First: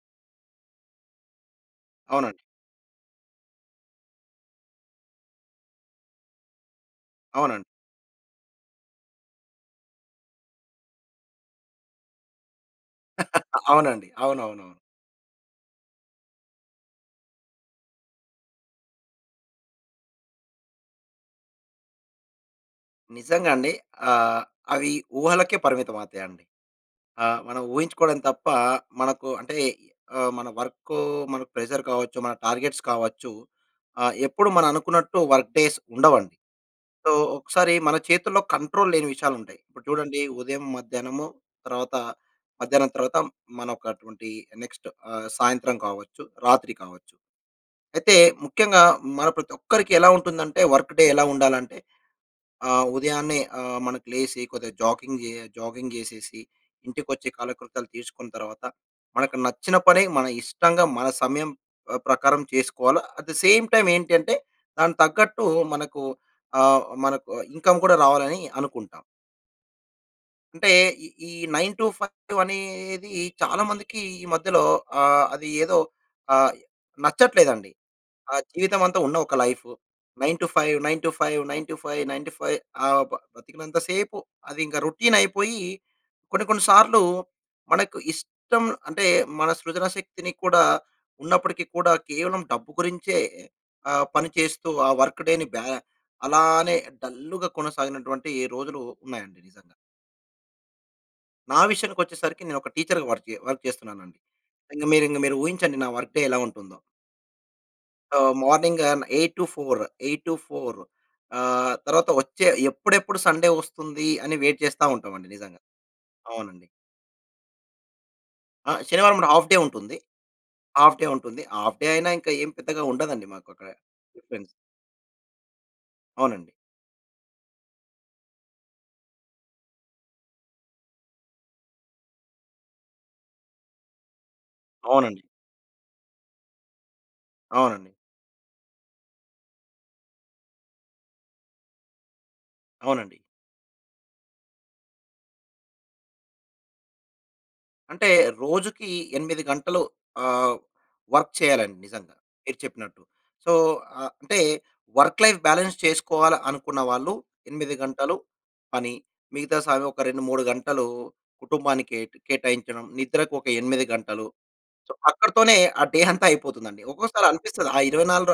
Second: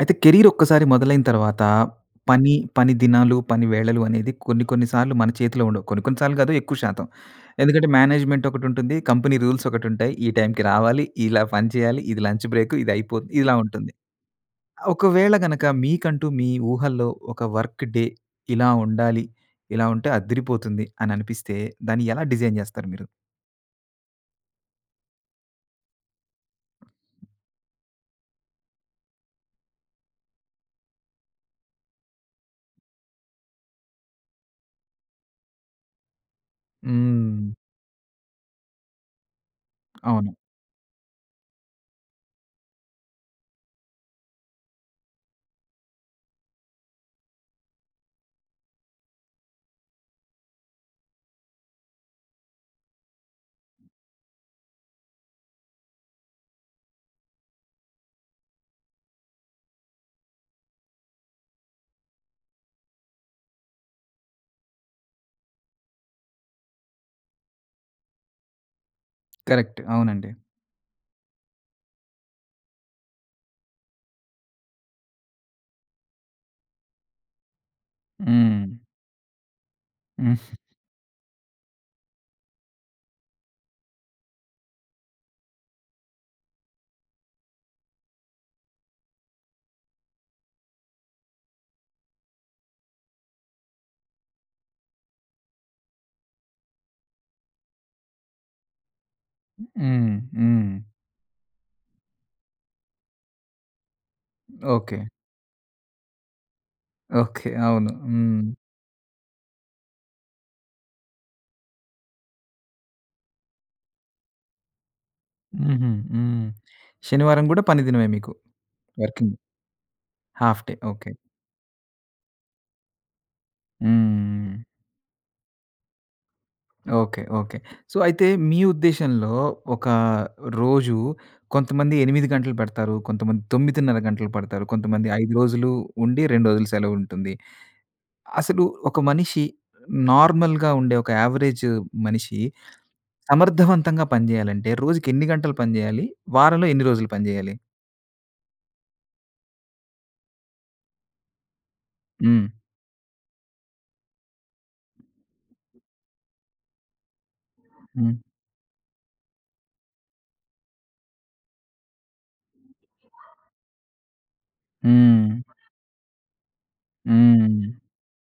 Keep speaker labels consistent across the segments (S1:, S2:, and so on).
S1: అయితే కెరియర్ ఒక్కసారి మొదలైన తరువాత
S2: అవునండి.
S1: పని, పని దినాలు, పని వేళలు అనేది కొన్ని కొన్ని సార్లు మన చేతిలో ఉండవు. కొన్ని కొన్ని సార్లు కాదు ఎక్కువ శాతం.
S2: అవునండి.
S1: ఎందుకంటే మేనేజ్మెంట్ ఒకటి ఉంటుంది. కంపెనీ రూల్స్ ఒకటి ఉంటాయి. ఈ టైమ్‌కి రావాలి, ఇలా పని చేయాలి, ఇది లంచ్ బ్రేకు, ఇది అయిపోద్ ఇలా ఉంటుంది.
S2: అవునండి. అవును, అవును, అవును.
S1: ఆహ్, ఒకవేళ గనక మీకంటూ మీ ఊహల్లో ఒక వర్క్ డే ఇలా ఉండాలి. ఇలా ఉంటే అద్దిరిపోతుంది అని అనిపిస్తే, దాన్ని ఎలా డిజైన్ జెస్తారు మీరు?
S2: నిజంగా అండి. ఆహ్, అవి ఊహలకే పరిమితం అవుతాయండి. ఆహ్, మనం ఊహించుకోవడం తప్ప మనకు అంటే ఆహ్, మన వర్కు మనకు ప్రెషర్ కావచ్చు, మన టార్గెట్స్ కావచ్చు. ఆహ్, ఎప్పుడు మనం అనుకున్నట్టు వర్క్ డేస్ ఉండవండి. సో
S1: హ్మ్.
S2: ఒకసారి మన చేతుల్లో కంట్రోల్ లేని విషయాలు ఉంటాయి. ఇప్పుడు చూడండి
S1: అవును.
S2: ఉదయం, మధ్యాహ్నము తర్వాత మధ్యాహ్నం తరువాత మనకటువంటి నెక్స్ట్ ఆహ్, సాయంత్రం కావచ్చు, రాత్రి కావచ్చు. అయితే ముఖ్యంగా మన ప్రతి ఒక్కరికి ఎలా ఉంటుందంటే వర్క్ డే ఎలా ఉండాలంటే ఆహ్, ఉదయాన్నే ఆహ్, మనకి లేసి కొద్దిగ జాగింగ్ జె జాగింగ్ జెసేసి, ఇంటికి ఒచ్చి కాలకృతాలు తీసుకున్న తరువాత, మనకు నచ్చిన పని మన ఇష్టంగా మన సమయం ఆహ్, ప్రకారం చేసుకోవాలి. అట్ ద సేమ్ టైమ్ ఏంటి అంటే దానికి తగ్గట్టు మనకు ఆహ్, మనకు ఇన్కమ్ కూడా రావాలి అని అనుకుంటాం.
S1: కరెక్ట్. అవునండి.
S2: అంటే ఈ ఈ 9-5 అనేది చాలా మందికి ఈ మధ్యలో ఆహ్, అది ఏదో ఆహ్, నచ్చట్లేదండి. ఆహ్,
S1: హ్మ్.
S2: జీవితమంతా ఉన్న ఒక లైఫ్
S1: హ్మ్.
S2: Nine to five nine to five nine to five nine to five ఆహ్, బ బతికినంత సేపు అది ఇంకా రొటీన్ అయిపోయి, కొన్ని కొన్ని సార్లు మనకు ఇష్టం, అంటే మన సృజనా శక్తిని కూడా, ఉన్నప్పటికి కూడా కేవలం డబ్బు గురించే ఆహ్, పని చేస్తూ ఆ వర్క్ డే‌ని బ్యా అలానే డల్‌గా కొనసాగినటువంటి రోజులు ఉన్నాయండి. నిజంగా.
S1: హ్మ్, హ్మ్.
S2: నా విషయానికి వచ్చేసరికి నేను ఒక టీచర్‌గా వర్కె వర్క్ చేస్తున్నాను అండి. ఇంక మీరు
S1: ఓకె.
S2: ఇంక మీరు ఊహించండి నా వర్క్ డే ఎలా ఉంటుందో.
S1: ఓకె అవును.
S2: ఆహ్,
S1: హ్మ్.
S2: మార్నింగ్ ఆహ్, 8-4, 8-4. ఆహ్, తరువాత వచ్చే ఎప్పుడెప్పుడు సండే వస్తుంది అని వెయిట్ చేస్తా ఉంటాం అండి. నిజంగా,
S1: హుహు. హ్మ్.
S2: అవునండి.
S1: శనివారం కూడా పని దినమే మీకు.
S2: ఆ! శనివారం పూట
S1: వర్కింగ్.
S2: హాఫ్ డే ఉంటుంది.
S1: Half day.
S2: Half day
S1: okay.
S2: ఉంటుంది. హాఫ్ డే అయినా ఇంకా ఏం పెద్దగా ఉండదండి మాకు అక్కడ డిఫరెన్స్.
S1: హుహూహు.
S2: అవునండి.
S1: Okay, okay. సో అయితే మీ ఉద్దేశంలో, ఒక రోజు కొంతమంది 8 గంటలు పడతారు. కొంతమంది 9½ గంటలు పడతారు. కొంతమంది
S2: అవునండి.
S1: 5 రోజులు ఉండి, 2 రోజులు సెలవు ఉంటుంది.
S2: అవునండి.
S1: అసలు ఒక మనిషి నార్మల్‌గా ఉండే ఒక యావరేజ్ మనిషి
S2: అవునండి.
S1: సమర్థవంతంగా పని చేయాలంటే రోజుకి ఎన్ని గంటలు పని చేయాలి? వారంలో ఎన్ని రోజులు పని చేయాలి?
S2: అంటే, రోజుకి 8 గంటలు ఆహ్, వర్క్ చేయాలండి నిజంగా.
S1: హ్మ్.
S2: మీరు చెప్పినట్టు. సో, ఆహ్, అంటే వర్క్‌లైఫ్ బ్యాలన్స్ చేసుకోవాల అనుకున్న వాళ్ళు, 8 గంటలు
S1: హ్మ్.
S2: పని, మిగతా సాగవు ఒక 2, 3 గంటలు, కుటుంబానికేటు కేటాయించడం. నిద్రకొక 8 గంటలు. సో,
S1: హ్మ్.
S2: అక్కడితోనే, ఆ డే అంతా అయిపోతుందండి. ఒక్కోసారి అనిపిస్తది,
S1: హ్మ్.
S2: ఆ ఇరవైనాలుర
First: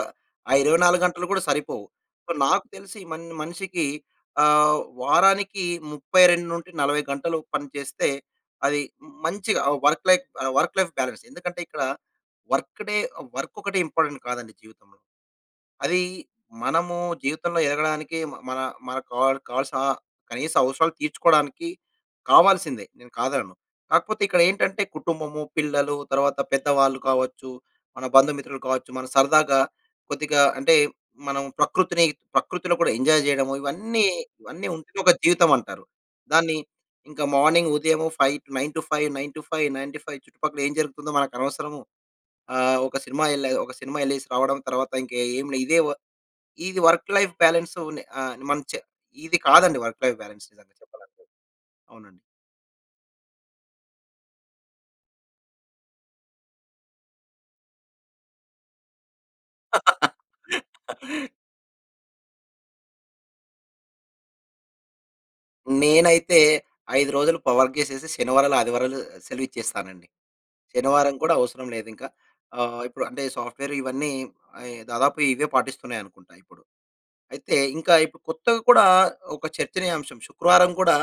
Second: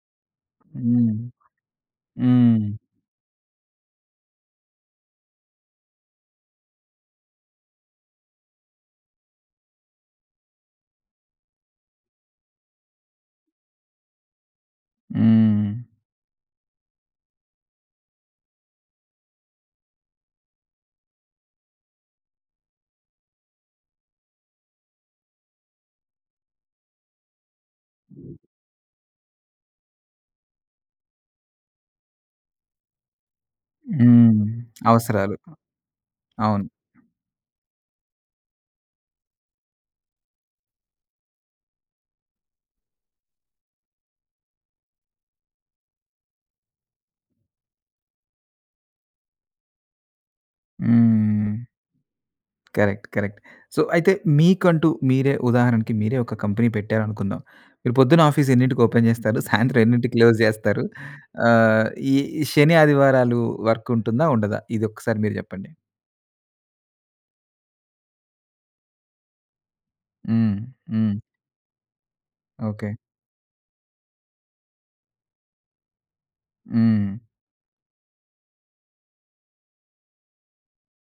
S2: ఆ 24
S1: హ్మ్.
S2: గంటలు కూడా సరిపోవు. ఓహ్, నాకు
S1: హ్మ్.
S2: తెలిసి మన్ మనిషికి ఆహ్, వారానికి 32-40 గంటలు పని చేస్తే, అది మ్ మంచిగా ఆహ్, వర్క్‌లైఫ్ ఆహ్, వర్క్‌లైఫ్ బ్యాలన్స్, ఎందుకంటే ఇక్కడ వర్క్‌డే ఆహ్, వర్కొక్కటే ఇంపార్టెంట్ కాదండి జీవితంలో.
S1: హ్మ్.
S2: అదీ మనము జీవితంలో ఎదగడానికి మ మన, మన కావల్ కావాల్సిన కనీస అవసరాలు తీర్చుకోవడానికి కావాల్సిందే, నేను కాదనను. కాకపోతే ఇక్కడేంటంటే, కుటుంబము, పిల్లలు తరువాత పెద్దవాళ్ళు కావచ్చు, మన బంధుమిత్రులు కావచ్చు, మనం సరదాగా కొద్దిగా అంటే, మనం ప్రకృతిని, ప్రకృతిలో కూడా ఎంజాయ్ చేయడము ఇవన్నీ,
S1: హ్మ్.
S2: ఇవన్నీ ఉంటేనే ఒక
S1: అవసరాలు.
S2: జీవితమంటారు. దాన్ని
S1: అవును.
S2: ఇంక మార్నింగ్ ఉదయము ఫై 9-5, 9-5, 9-5 చుట్టుపక్కల ఏం జరుగుతుందో మనకనవసరము, ఆహ్, ఒక సినిమా ఎల్లే ఒక సినిమా ఎల్లేసి రావడం, తర్వాత ఇంక ఏం లే! ఇదే వ ఇది వర్క్‌లైఫ్ బ్యాలన్సు నే ఆహ్, మన చే ఇది కాదండి! వర్క్‌లైఫ్ బ్యాలన్స్ నిజంగా చెప్పాలంటే.
S1: హ్మ్.
S2: అవునండి.
S1: కరెక్ట్. కరెక్ట్. సో, అయితే మీకంటూ, మీరే, ఉదాహరణకి మీరే ఒక కంపెనీ పెట్టారనుకుందాం. మీరు పొద్దున ఆఫీసెన్నింటికి ఓపెన్ జేస్తారు? సాయంత్రం ఎన్నింటికి క్లోజ్ జేస్తారు? ఆహ్, ఈ శని, ఆదివారాలు వర్కుంటుందా? ఉండదా? ఇదొక్కసారి మీరు చెప్పండి.
S2: నేనైతే 5 రోజులు ప వర్క్ జేసేసి, శనివారాలు, ఆదివారాలు సెలవిచ్చేస్తానండి.
S1: హ్మ్. హ్మ్.
S2: శనివారం కూడా అవసరం లేదింకా. ఆహ్,
S1: ఓకె.
S2: ఇప్పుడు అంటే సాఫ్ట్‌వేరు ఇవన్నీ అయే, దాదాపు ఇవే పాటిస్తున్నాయనుకుంటా ఇప్పుడు.
S1: హ్మ్.
S2: అయితే ఇంకా ఇప్పుడు కొత్తగ కూడా ఒక చర్చనీయాంశం, శుక్రవారం కూడా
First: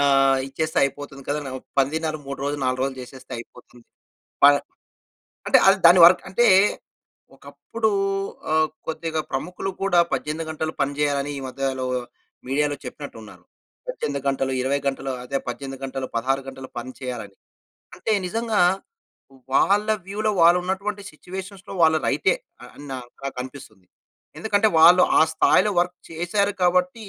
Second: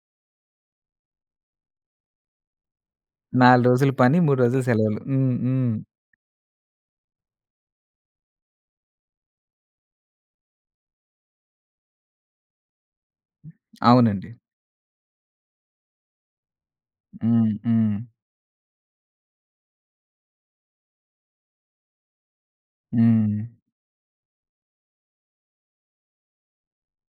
S2: ఆహ్, ఇచ్చేస్తే అయిపోతుంది కదనో, పనిదినాలు 3 రోజులు, 4 రోజులు జేసేస్తే
S1: నాలు
S2: అయిపోతుంది.
S1: రోజులు పని, 3
S2: ప
S1: రోజులు సెలవులు. హ్మ్.
S2: అంటే, అది
S1: హ్మ్.
S2: దాని వర్క్ అంటే, ఒకప్పుడు ఆహ్, కొద్దిగా ప్రముఖులు కూడా 18 గంటలు పని చేయాలని ఈ మధ్యలో మీడియాలో చెప్పినట్టున్నారు. 18
S1: అవునండి.
S2: గంటలు 20 గంటలు అదే, 18 గంటలు 16 గంటలు పని చేయాలని.
S1: హ్మ్. హ్మ్.
S2: అంటే నిజంగా, వాళ్ళ వ్యూలో వాళ్ళున్నటువంటి సిట్యుయేషన్స్‌లో వాళ్ళు రైటే, అని నా
S1: హ్మ్.
S2: నాకనిపిస్తుంది. ఎందుకంటే, వాళ్ళు ఆ స్థాయిలో వర్క్ చేసారు కాబట్టి,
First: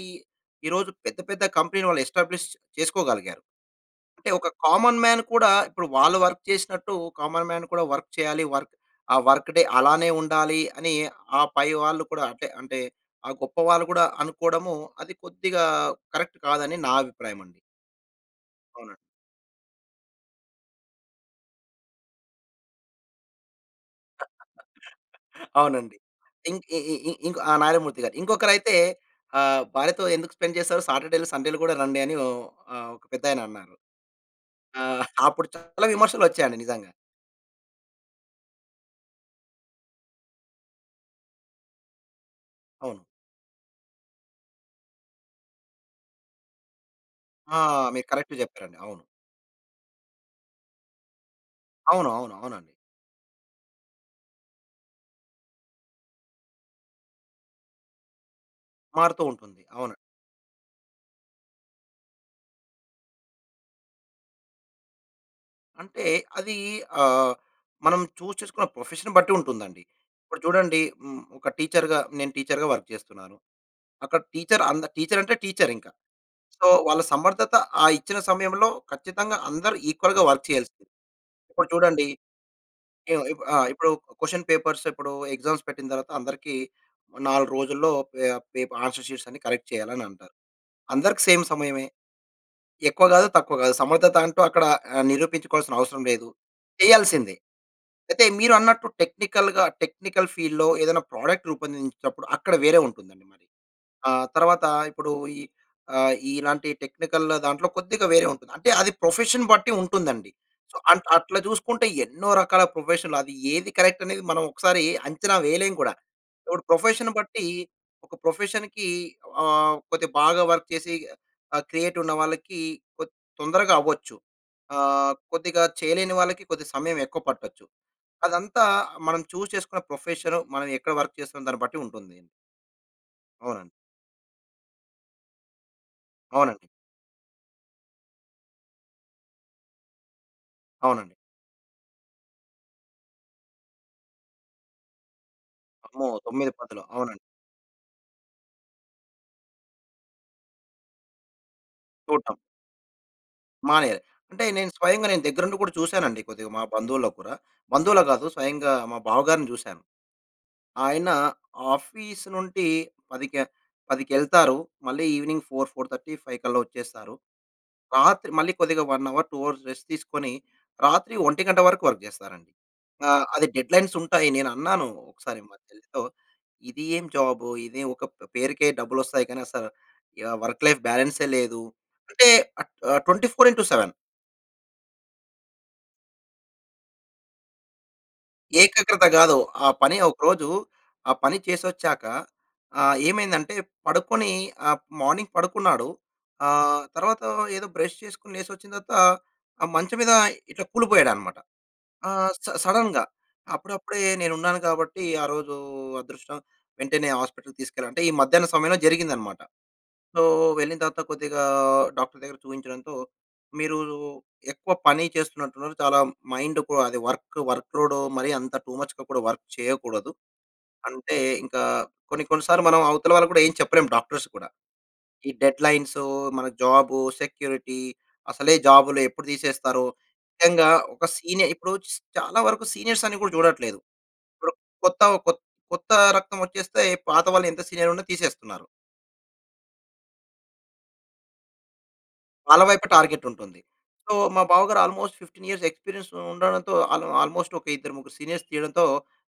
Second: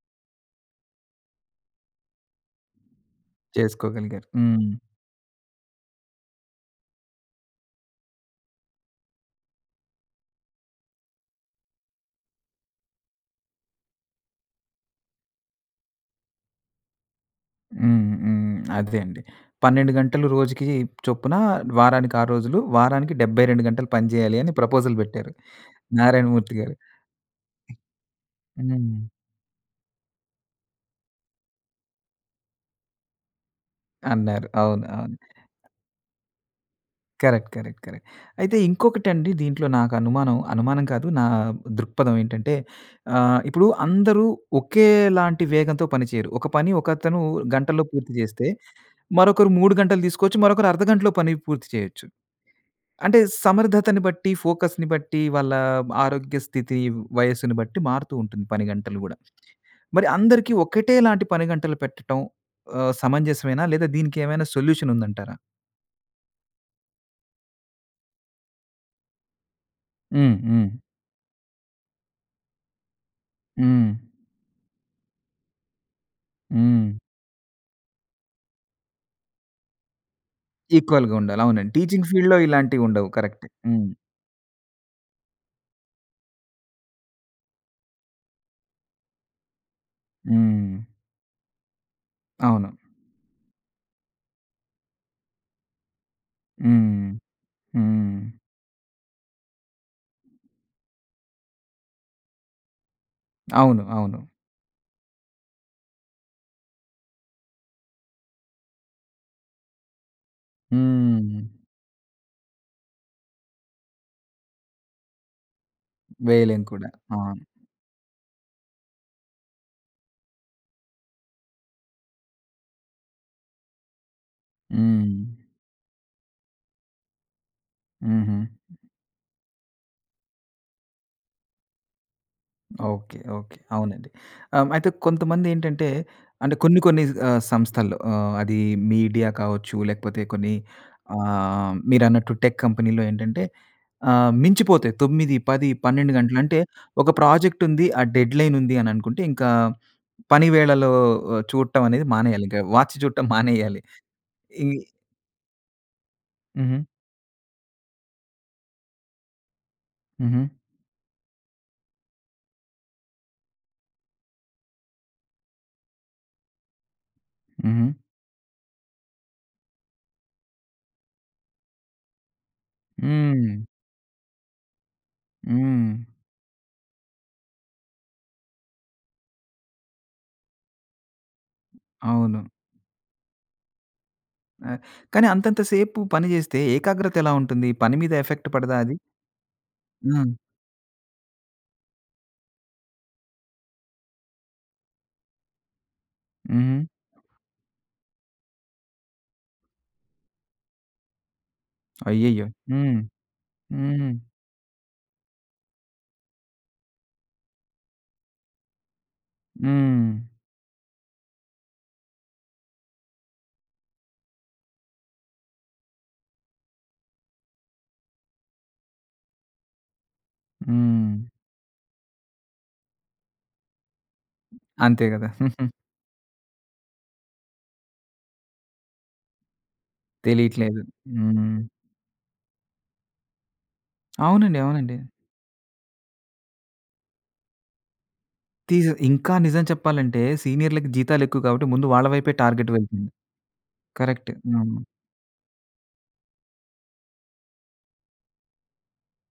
S2: ఈరోజు పెద్ద పెద్ద కంపెనీలు వాళ్ళు ఎస్టాబ్లిష్ చేసుకోగలిగారు.
S1: చేసుకోగలిగారు.
S2: అంటే ఒక
S1: హ్మ్.
S2: కామన్ మ్యాన్ కూడా, ఇప్పుడు వాళ్ళు వర్క్ చేసినట్టు, కామన్ మ్యాన్ కూడా వర్క్ చేయాలి, వర్క్ ఆ వర్క్‌డే అలానే ఉండాలి, అని ఆ పైవాళ్లు కూడా అంటే, అంటే ఆ గొప్ప వాళ్ళు గూడా అనుకోడము, అది కొద్దిగా కరెక్ట్ కాదని నా అభిప్రాయమండి.
S1: హ్మ్. హ్మ్.
S2: అవునండి.
S1: అదే అండీ. 12 గంటలు రోజుకి చొప్పున, వారానికారు రోజులు, వారానికి 72 గంటలు పనిచేయాలి అని, ప్రపోజల్ పెట్టారు
S2: అవునండి.
S1: 'నారాయణమూర్తి'
S2: ఇంక్
S1: గారు.
S2: ఇ ఇ ఇ ఇంక్ ఆహ్, 'నారాయణమూర్తి' గారు. ఇంకొకరైతే
S1: హ్మ్.
S2: ఆహ్, భార్యతో ఎందుకు స్పెండ్ జేసారు. సాటర్‌డే‌లు, సండేలు కూడా రండి అని ఓహ్! ఆహ్, ఒక పెద్దాయన అన్నారు.
S1: అన్నారు. అవును.
S2: ఆహ్,
S1: అవును.
S2: అప్పుడు చాలా విమర్శలొచ్చాయండి నిజంగా.
S1: Correct, correct, correct. అయితే ఇంకొకటి అండి దీంట్లో నాకు అనుమానం, అనుమానం కాదు నా దృక్పథం ఏంటంటే
S2: అవును.
S1: ఆహ్, ఇప్పుడు అందరు ఒకేలాంటి వేగంతో పని చేయరు. ఒక పని ఒకతను
S2: ఆ!
S1: గంటల్లో
S2: మీరు
S1: పూర్తి
S2: కరెక్ట్‌
S1: చేస్తే,
S2: చెప్పారండి అవును.
S1: మరొకరు 3 గంటలు తీసుకోవచ్చు, మరొకరు అర్ధగంటలో పని పూర్తి చేయొచ్చు.
S2: అవును అవును, అవునండి.
S1: అంటే సమర్థతను బట్టి, ఫోకస్‌ని బట్టి, వాళ్ళ ఆరోగ్య స్థితి, వయస్సుని బట్టి మారుతూ ఉంటుంది పనిగంటలు గూడా.
S2: మారుతూ ఉంటుంది. అవును.
S1: మరి అందరికీ ఒకటే లాంటి పని గంటలు పెట్టటం ఆహ్, సమంజసమేనా లేదా దీనికి ఏమైనా సొల్యూషన్ ఉందంటారా?
S2: అంటే అది ఆహ్, మనం చూస్ చేసుకున్న ప్రొఫెషన్‌ని బట్టి ఉంటుందండి.
S1: హ్మ్,
S2: ఇప్పుడు
S1: హ్మ్.
S2: చూడండి హ్మ్, ఒక టీచర్‌గా, నేను టీచర్‌గా వర్క్ చేస్తున్నాను.
S1: హ్మ్.
S2: అక్కడ టీచర్ అంద టీచర్ అంటే టీచర్ ఇంక. సో
S1: హ్మ్.
S2: వాళ్ళ సమర్ధత ఆ ఇచ్చిన సమయంలో ఖచ్చితంగా అందరూ ఈక్వల్‌గా వర్క్ చేయాల్సింది.
S1: ఈక్వల్‌గా ఉండాలి.
S2: ఇప్పుడు
S1: అవునండి
S2: చూడండి,
S1: టీచింగ్ ఫీల్డ్‌లో ఇలాంటివి ఉండవు.
S2: ఈ ఉంది
S1: కరెక్టె.
S2: ఇప్పుడు ఆహ్, ఇప్పుడు
S1: హ్మ్.
S2: క్వెషన్ పేపర్స్ ఇప్పుడు ఎగ్జామ్స్ పెట్టిన తరువాత అందరికి 4 రోజుల్లో పే పేప్ ఆన్సర్ షీట్స్ అన్ని కరెక్ట్ చేయాలి అని అంటారు.
S1: హ్మ్.
S2: అందరికి సేమ్ సమయమే.
S1: అవును.
S2: ఎక్కువ కాదు, తక్కువ కాదు సమర్ధత అంటూ అక్కడ ఆహ్, నిరూపించుకోవాల్సిన అవసరం లేదు,
S1: హ్మ్,
S2: చేయాల్సిందే.
S1: హ్మ్.
S2: అయితే మీరు అన్నట్టు టెక్నికల్‌గా, టెక్నికల్ ఫీల్డ్‌లో ఏదైనా ప్రొడక్ట్ రూపొందించినప్పుడు, అక్కడ వేరే ఉంటుందండి మరి.
S1: అవును
S2: ఆ
S1: అవును.
S2: తర్వాత ఇప్పుడు ఈ ఆహ్, ఇలాంటి టెక్నికల్ దాంట్లో కొద్దిగా వేరే ఉంటుంది. అంటే అది ప్రొఫెషన్ బట్టి ఉంటుందండి. సో అంట్ అట్లా
S1: హ్మ్.
S2: చూసుకుంటే ఎన్నో రకాల ప్రొఫెషన్లు అది ఏది కరెక్ట్ అనేది మనం ఒకసారి అంచనా వేయలేం కూడా.
S1: వేయలేం
S2: ఇప్పుడు
S1: కూడా.
S2: ప్రొఫెషన్
S1: అవును.
S2: బట్టి, ఒక ప్రొఫెషన్‌కి ఆహ్, కొద్దిగా బాగా వర్క్ చేసి ఆహ్, క్రియేటివ్ ఉన్నవాళ్లకి కొత్ తొందరగా అవ్వచ్చు.
S1: హ్మ్.
S2: ఆహ్, కొద్దిగా చేయలేని వాళ్ళకి కొద్ది సమయం ఎక్కువ పట్టొచ్చు.
S1: హుహు.
S2: అదంతా మనం చూస్ చేసుకున్న ప్రొఫెషన్, మనం ఎక్కడ వర్క్ చేస్తాం దాన్ని బట్టి ఉంటుంది.
S1: Okay, okay.
S2: అవునండి.
S1: అవునండి. ఆహ్, అయితే కొంతమందేంటంటే, అంటే,
S2: అవునండి.
S1: కొన్ని కొన్ని సంస్థల్లో ఆహ్, అది మీడియా కావచ్చు లేకపోతే కొన్ని
S2: అవునండి.
S1: ఆహ్, మీరన్నట్టు టెక్ కంపెనీలో ఏంటంటే ఆహ్, మించిపోతాయి తొమ్మిది పది
S2: అమ్మో!
S1: పన్నెండు గంటలు.
S2: 9
S1: అంటే
S2: పదులు
S1: ఒక
S2: అవునండి.
S1: ప్రాజెక్ట్ ఉంది, ఆ డెడ్‌లైన్ ఉంది అననుకుంటే ఇంకా, పని వేళలో చూడటం అనేది
S2: చూడటం.
S1: మానేయాలి. ఇంకా వాచ్ చూటం మానేయాలి.
S2: మానేయాలి. అంటే
S1: ఈ
S2: నేను స్వయంగా నేను దగ్గరుండి కూడా చూసానండి కొద్దిగా మా
S1: హుహు.
S2: బంధువుల్లో కుడా, బంధువులకు కాదు స్వయంగా మా బావగారిని చూసాను.
S1: హుహు.
S2: ఆయన ఆఫీస్ నుండి పదిక పదికెళ్తారు. మళ్ళి ఇవెనింగ్ 4:00, 4:30, 5:00 కల్లా వచ్చేస్తారు.
S1: హుహు.
S2: రాత్రి మళ్ళీ కొద్దిగా 1 అవర్, 2 అవర్స్ రెస్ట్ తీసుకొని రాత్రి ఒంటి గంట వరకు వర్క్ చేస్తారండి. ఆ! అది
S1: హ్మ్.
S2: డెడ్‌లైన్స్ ఉంటాయి. నేనన్నాను. ఒకసారి మా
S1: హ్మ్.
S2: చెల్లితో, ఇది ఏం జాబు ఇది ఒక ప పేరుకే డబ్బులు వస్తాయి కానీ అసల యా వర్క్ లైఫ్ బ్యాలన్సే లేదు. అంటే
S1: అవును.
S2: At 24 into 7.
S1: ఆహ్, కానీ అంతంత సేపు పని చేస్తే ఏకాగ్రత ఎలా ఉంటుంది? పని మీద ఎఫెక్ట్ పడదా అది?
S2: ఏకాగ్రత కాదు. ఆ పని
S1: ఆ!
S2: ఒకరోజు ఆ పని చేసొచ్చాక ఆహ్, ఏమైందంటే పడుకొని ఆహ్, మార్నింగ్ పడుకున్నాడు.
S1: హ్మ్.
S2: ఆహ్, తర్వాత ఏదో బ్రష్ చేసుకొని లేసి వచ్చిన తర్వాత ఆ మంచం మీద ఇట్లా కూలిపోయాడన్నమాట. ఆహ్, స
S1: అయ్యయ్యో! హ్మ్.
S2: సడన్‌గా. అప్పుడప్పుడే
S1: హ్మ్.
S2: నేను ఉన్నాను కాబట్టి ఆరోజు అదృష్టం వెంటనే హాస్పిటల్‌కి తీసుకెళ్ళాను. అంటే ఈ మధ్యాహ్నం సమయంలో జరిగిందన్నమాట. సో,
S1: హ్మ్.
S2: వెళ్ళిన తర్వాత కొద్దిగా డాక్టర్ దగ్గర చూయించడంతో, మీరు ఎక్కువ పని చేస్తున్నట్టున్నారు. చాలా మైండ్‌కు అది వర్క్, వర్క్ లోడు మరీ అంత టు మచ్‌గా కూడా వర్క్ చేయకూడదు. అంటే
S1: హ్మ్.
S2: ఇంకా కొన్ని, కొన్ని సార్లు మనం అవతల వాళ్ళకి కూడా ఏం చెప్పలేం డాక్టర్స్ కూడా.
S1: అంతే కదా!
S2: ఈ డెడ్‌లైన్స్ మన జాబు సెక్యూరిటీ అసలే జాబ్‌లు ఎప్పుడు తీసేస్తారో. నిజంగా
S1: తెలీట్లేదు.
S2: ఒక సీనియర్
S1: హ్మ్.
S2: ఇప్పుడు చాలా వరకు సీనియర్స్ అని కూడా చూడట్లేదు. ఇప్పుడు
S1: అవునండి. అవునండి.
S2: కొత్త కొత్త రక్తం వచ్చేస్తే పాత వాళ్ళు ఎంత సీనియర్ ఉన్న తీసేస్తున్నారు.
S1: తీస్ ఇంకా నిజం చెప్పాలంటే సీనియర్‌లకి జీతాలు ఎక్కువ కాబట్టి, ముందు వాళ్ళ వైపే
S2: వాళ్ళ
S1: టార్గెట్
S2: వైపే
S1: వెళ్తుంది.
S2: టార్గెట్ ఉంటుంది. So,
S1: correct.
S2: మా
S1: హ్మ్.
S2: బావగారు ఆల్‌మోస్ట్ 15 ఇయర్స్ ఎక్స్‌పీరియన్స్ ఉండడంతో ఆల్ ఆల్‌మోస్ట్ ఒక ఇద్దరు ముగ్గురు సీనియర్స్ తీయడంతో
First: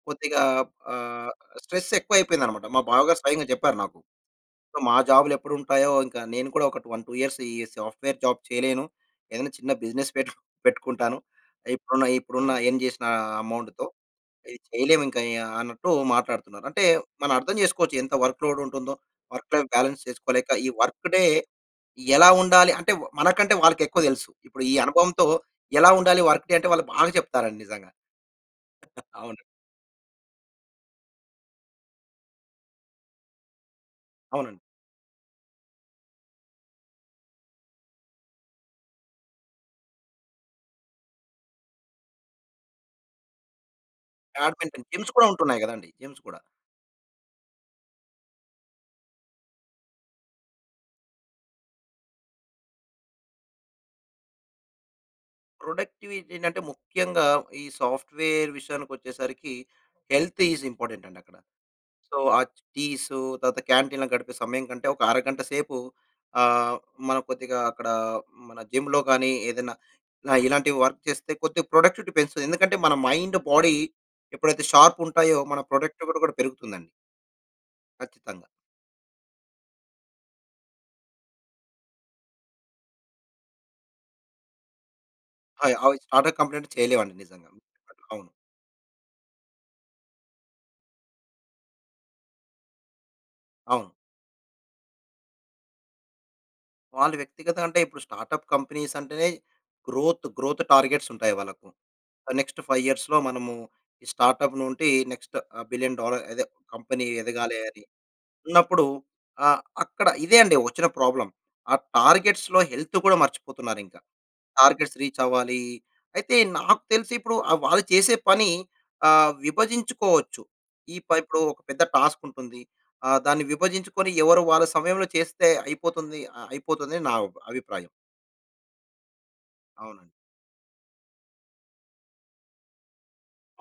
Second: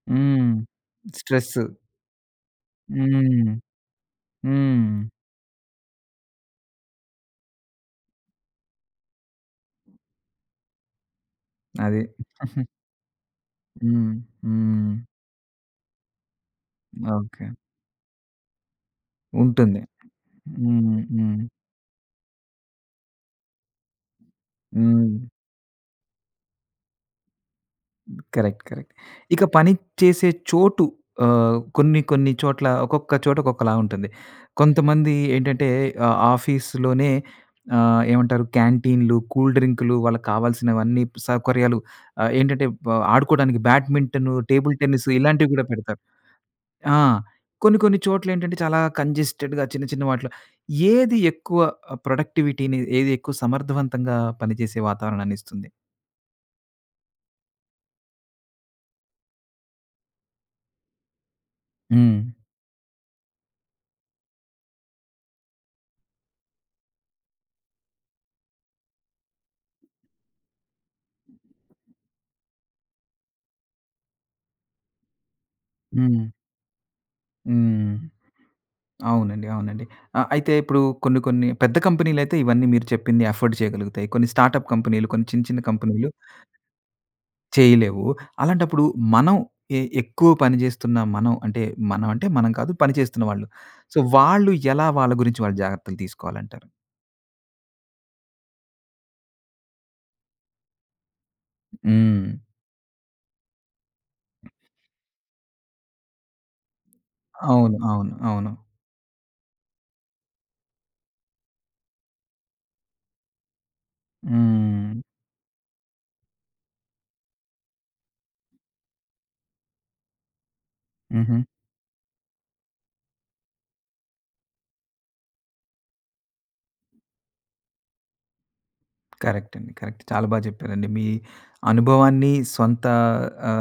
S2: కొద్దిగా
S1: హ్మ్.
S2: ఆహ్,
S1: స్ట్రెస్స్.
S2: స్ట్రెస్ ఎక్కువయిపోయిందన్నమాట. మా బావగారు స్వయంగా
S1: హ్మ్.
S2: చెప్పారు నాకు.
S1: హ్మ్.
S2: మా జాబ్‌లు ఎప్పుడు ఉంటాయో ఇంకా నేను కూడా ఒక 1, 2 ఇయర్స్ ఈ సాఫ్ట్‌వేర్ జాబ్ చేయలేను. ఏదైనా చిన్న బిజినెస్ పెట్ పెట్టుకుంటాను. ఇప్పుడున్న,
S1: అది.
S2: ఇప్పుడున్న ఎర్న్ చేసిన అమౌంట్‌తో.
S1: హ్మ్.
S2: ఇది
S1: హ్మ్.
S2: చేయలేము ఇంకా ఆహ్, అన్నట్టు మాట్లాడుతున్నారు. అంటే మనం
S1: ఓకె.
S2: అర్థం చేసుకోవచ్చు ఎంత వర్క్‌లోడ్ ఉంటుందో వర్క్ లైఫ్
S1: ఉంటుంది.
S2: బ్యాలన్స్ చేసుకోలేక ఈ
S1: హ్మ్.
S2: వర్క్‌ డే
S1: హ్మ్.
S2: ఎలా ఉండాలి అంటే, మనకంటే వాళ్ళకెక్కువ తెలుసు. ఇప్పుడు ఈ అనుభవంతో
S1: హ్మ్.
S2: ఎలా ఉండాలి వర్క్ డే అంటేవాళ్ళు బాగా చెప్తారండి నిజంగా.
S1: Correct correct.
S2: అవును.
S1: ఇక పని చేసే చోటు ఆహ్, కొన్ని, కొన్ని చోట్ల ఒకొక్క చోట ఒకొక్కలా ఉంటుంది.
S2: అవునండి.
S1: కొంతమంది ఏంటంటే ఆహ్, ఆఫీస్‌లోనే ఆహ్, ఏమంటారు క్యాంటీన్‌లు, కూల్ డ్రింక్‌లు వాళ్ళకి కావాల్సినవన్నీ సౌకర్యాలు, ఆహ్, ఏంటంటే వ్ ఆడుకోవడానికి badminton, table
S2: badminton
S1: tennis
S2: games కూడా
S1: ఇలాంటివి
S2: ఉంటున్నాయి
S1: కూడా
S2: కదండీ!
S1: పెడతారు.
S2: గేమ్స్ కూడా.
S1: ఆ! కొన్ని, కొన్ని చోట్ల ఏంటంటే చాలా కంజెస్టెడ్‌గా చిన్న చిన్న వాటిలో, ఏది ఎక్కువ ఆహ్, ప్రొడక్టివిటీని ఏది ఎక్కువ సమర్ధవంతంగా పనిచేసే వాతావరణాన్నిస్తుంది.
S2: ప్రొడక్టివిటీ ఏంటంటే ముఖ్యంగా ఈ సాఫ్ట్‌వేర్ విషయానికి వచ్చేసరికి హెల్త్ ఈస్ ఇంపార్టెంట్ అండి అక్కడ. సో,
S1: హ్మ్.
S2: ఆ టీసు తరువాత క్యాంటీన్ గడిపే సమయం కంటే ఒక అరగంట సేపు ఆహ్, మనం కొద్దిగా అక్కడ మన జిమ్‌లో గాని ఏదైనా, ఆహ్, ఇలా ఇలాంటివి వర్క్ చేస్తే కొద్దిగా ప్రొడక్టివిటీ పెంచుతుంది. ఎందుకంటే మన మైండ్, బాడీ ఎప్పుడైతే షార్ప్ ఉంటాయో మన ప్రొడక్టివిటీ
S1: హ్మ్.
S2: కూడా పెరుగుతుందండి.
S1: హ్మ్.
S2: ఖచ్చితంగా.
S1: అవునండి. అవునండి. ఆ! అయితే ఇప్పుడు కొన్ని కొన్ని పెద్ద కంపెనీలయితే ఇవన్నీ మీరు చెప్పింది అఫోర్డ్ చేయగలుగుతాయి. కొన్ని స్టార్ట్‌అప్ కంపెనీలు కొన్ని చిన్న చిన్న
S2: అయ్ ఆయి
S1: కంపెనీలు...
S2: స్టార్ట్‌అప్ కంప్లెయింట్ చేయలేం అండి నిజంగా.
S1: చేయలేవు.
S2: అవును.
S1: అలాంటప్పుడు మనం ఎ ఎక్కువ పని జేస్తున్న మనం అంటే, మనం అంటే మనం కాదు పనిచేస్తున్న వాళ్ళు.
S2: అవును.
S1: సో వాళ్ళు ఎలా వాళ్ళ గురించి జాగ్రత్తలు తీసుకోవాలంటారు?
S2: వాళ్ళు వ్యక్తిగతంగా అంటే, ఇప్పుడు స్టార్ట్‌అప్ కంపెనీస్ అంటేనే గ్రోత్, గ్రోత్ టార్గెట్స్ ఉంటాయి వాళ్ళకు.
S1: హ్మ్.
S2: నెక్స్ట్ 5 ఇయర్స్‌లో మనము స్టార్ట్‌అప్ నుండి నెక్స్ట్ బిలియన్ డాలర్ అదే కంపెనీ ఎదగాలి
S1: అవును,
S2: అని,
S1: అవును, అవును.
S2: ఉన్నప్పుడు ఆహ్, అక్కడ ఇదే అండి వచ్చిన ప్రాబ్లమ్. ఆ టార్గెట్స్‌లో హెల్త్ కూడా మర్చిపోతున్నారు ఇంకా. టార్గెట్స్
S1: హ్మ్.
S2: రీచ్ అవ్వాలి. అయితే నాకు తెలిసి ఇప్పుడు ఆహ్, వాళ్ళు చేసే పని ఆహ్, విభజించుకోవచ్చు. ఈ పై
S1: హుహు.
S2: ఇప్పుడు, ఒక పెద్ద టాస్క్ ఉంటుంది. ఆ దాన్ని విభజించుకొని ఎవరు వాళ్ళ సమయంలో చేస్తే అయిపోతుంది ఆహ్, అయిపోతుంది అని నా అభిప్రాయం.
S1: కరెక్ట్ అండి. కరెక్ట్.
S2: అవునండి.
S1: చాలా బాగా జెప్పారండి. మీ అనుభవాన్ని సొంత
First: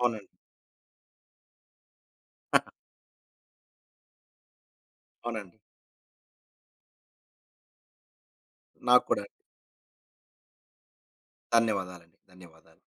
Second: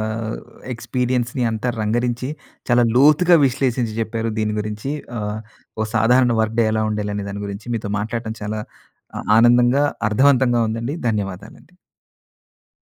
S2: అవునండి.
S1: ఎక్స్పీరియన్స్‌ని అంతా రంగరించి చాలా లోతుగా విశ్లేషించి జెప్పారు దీని గురించి. ఆహ్,
S2: అవునండి.
S1: ఓ సాధారణ వర్క్ డే ఎలా ఉండాలి అనే దాని గురించి. మీతో మాట్లాడటం చాలా అ
S2: నాక్కూడా అండి.
S1: ఆనందంగా, అర్ధవంతంగా ఉందండి. ధన్యవాదాలు అండి.
S2: ధన్యవాదాలు అండి. ధన్యవాదాలు.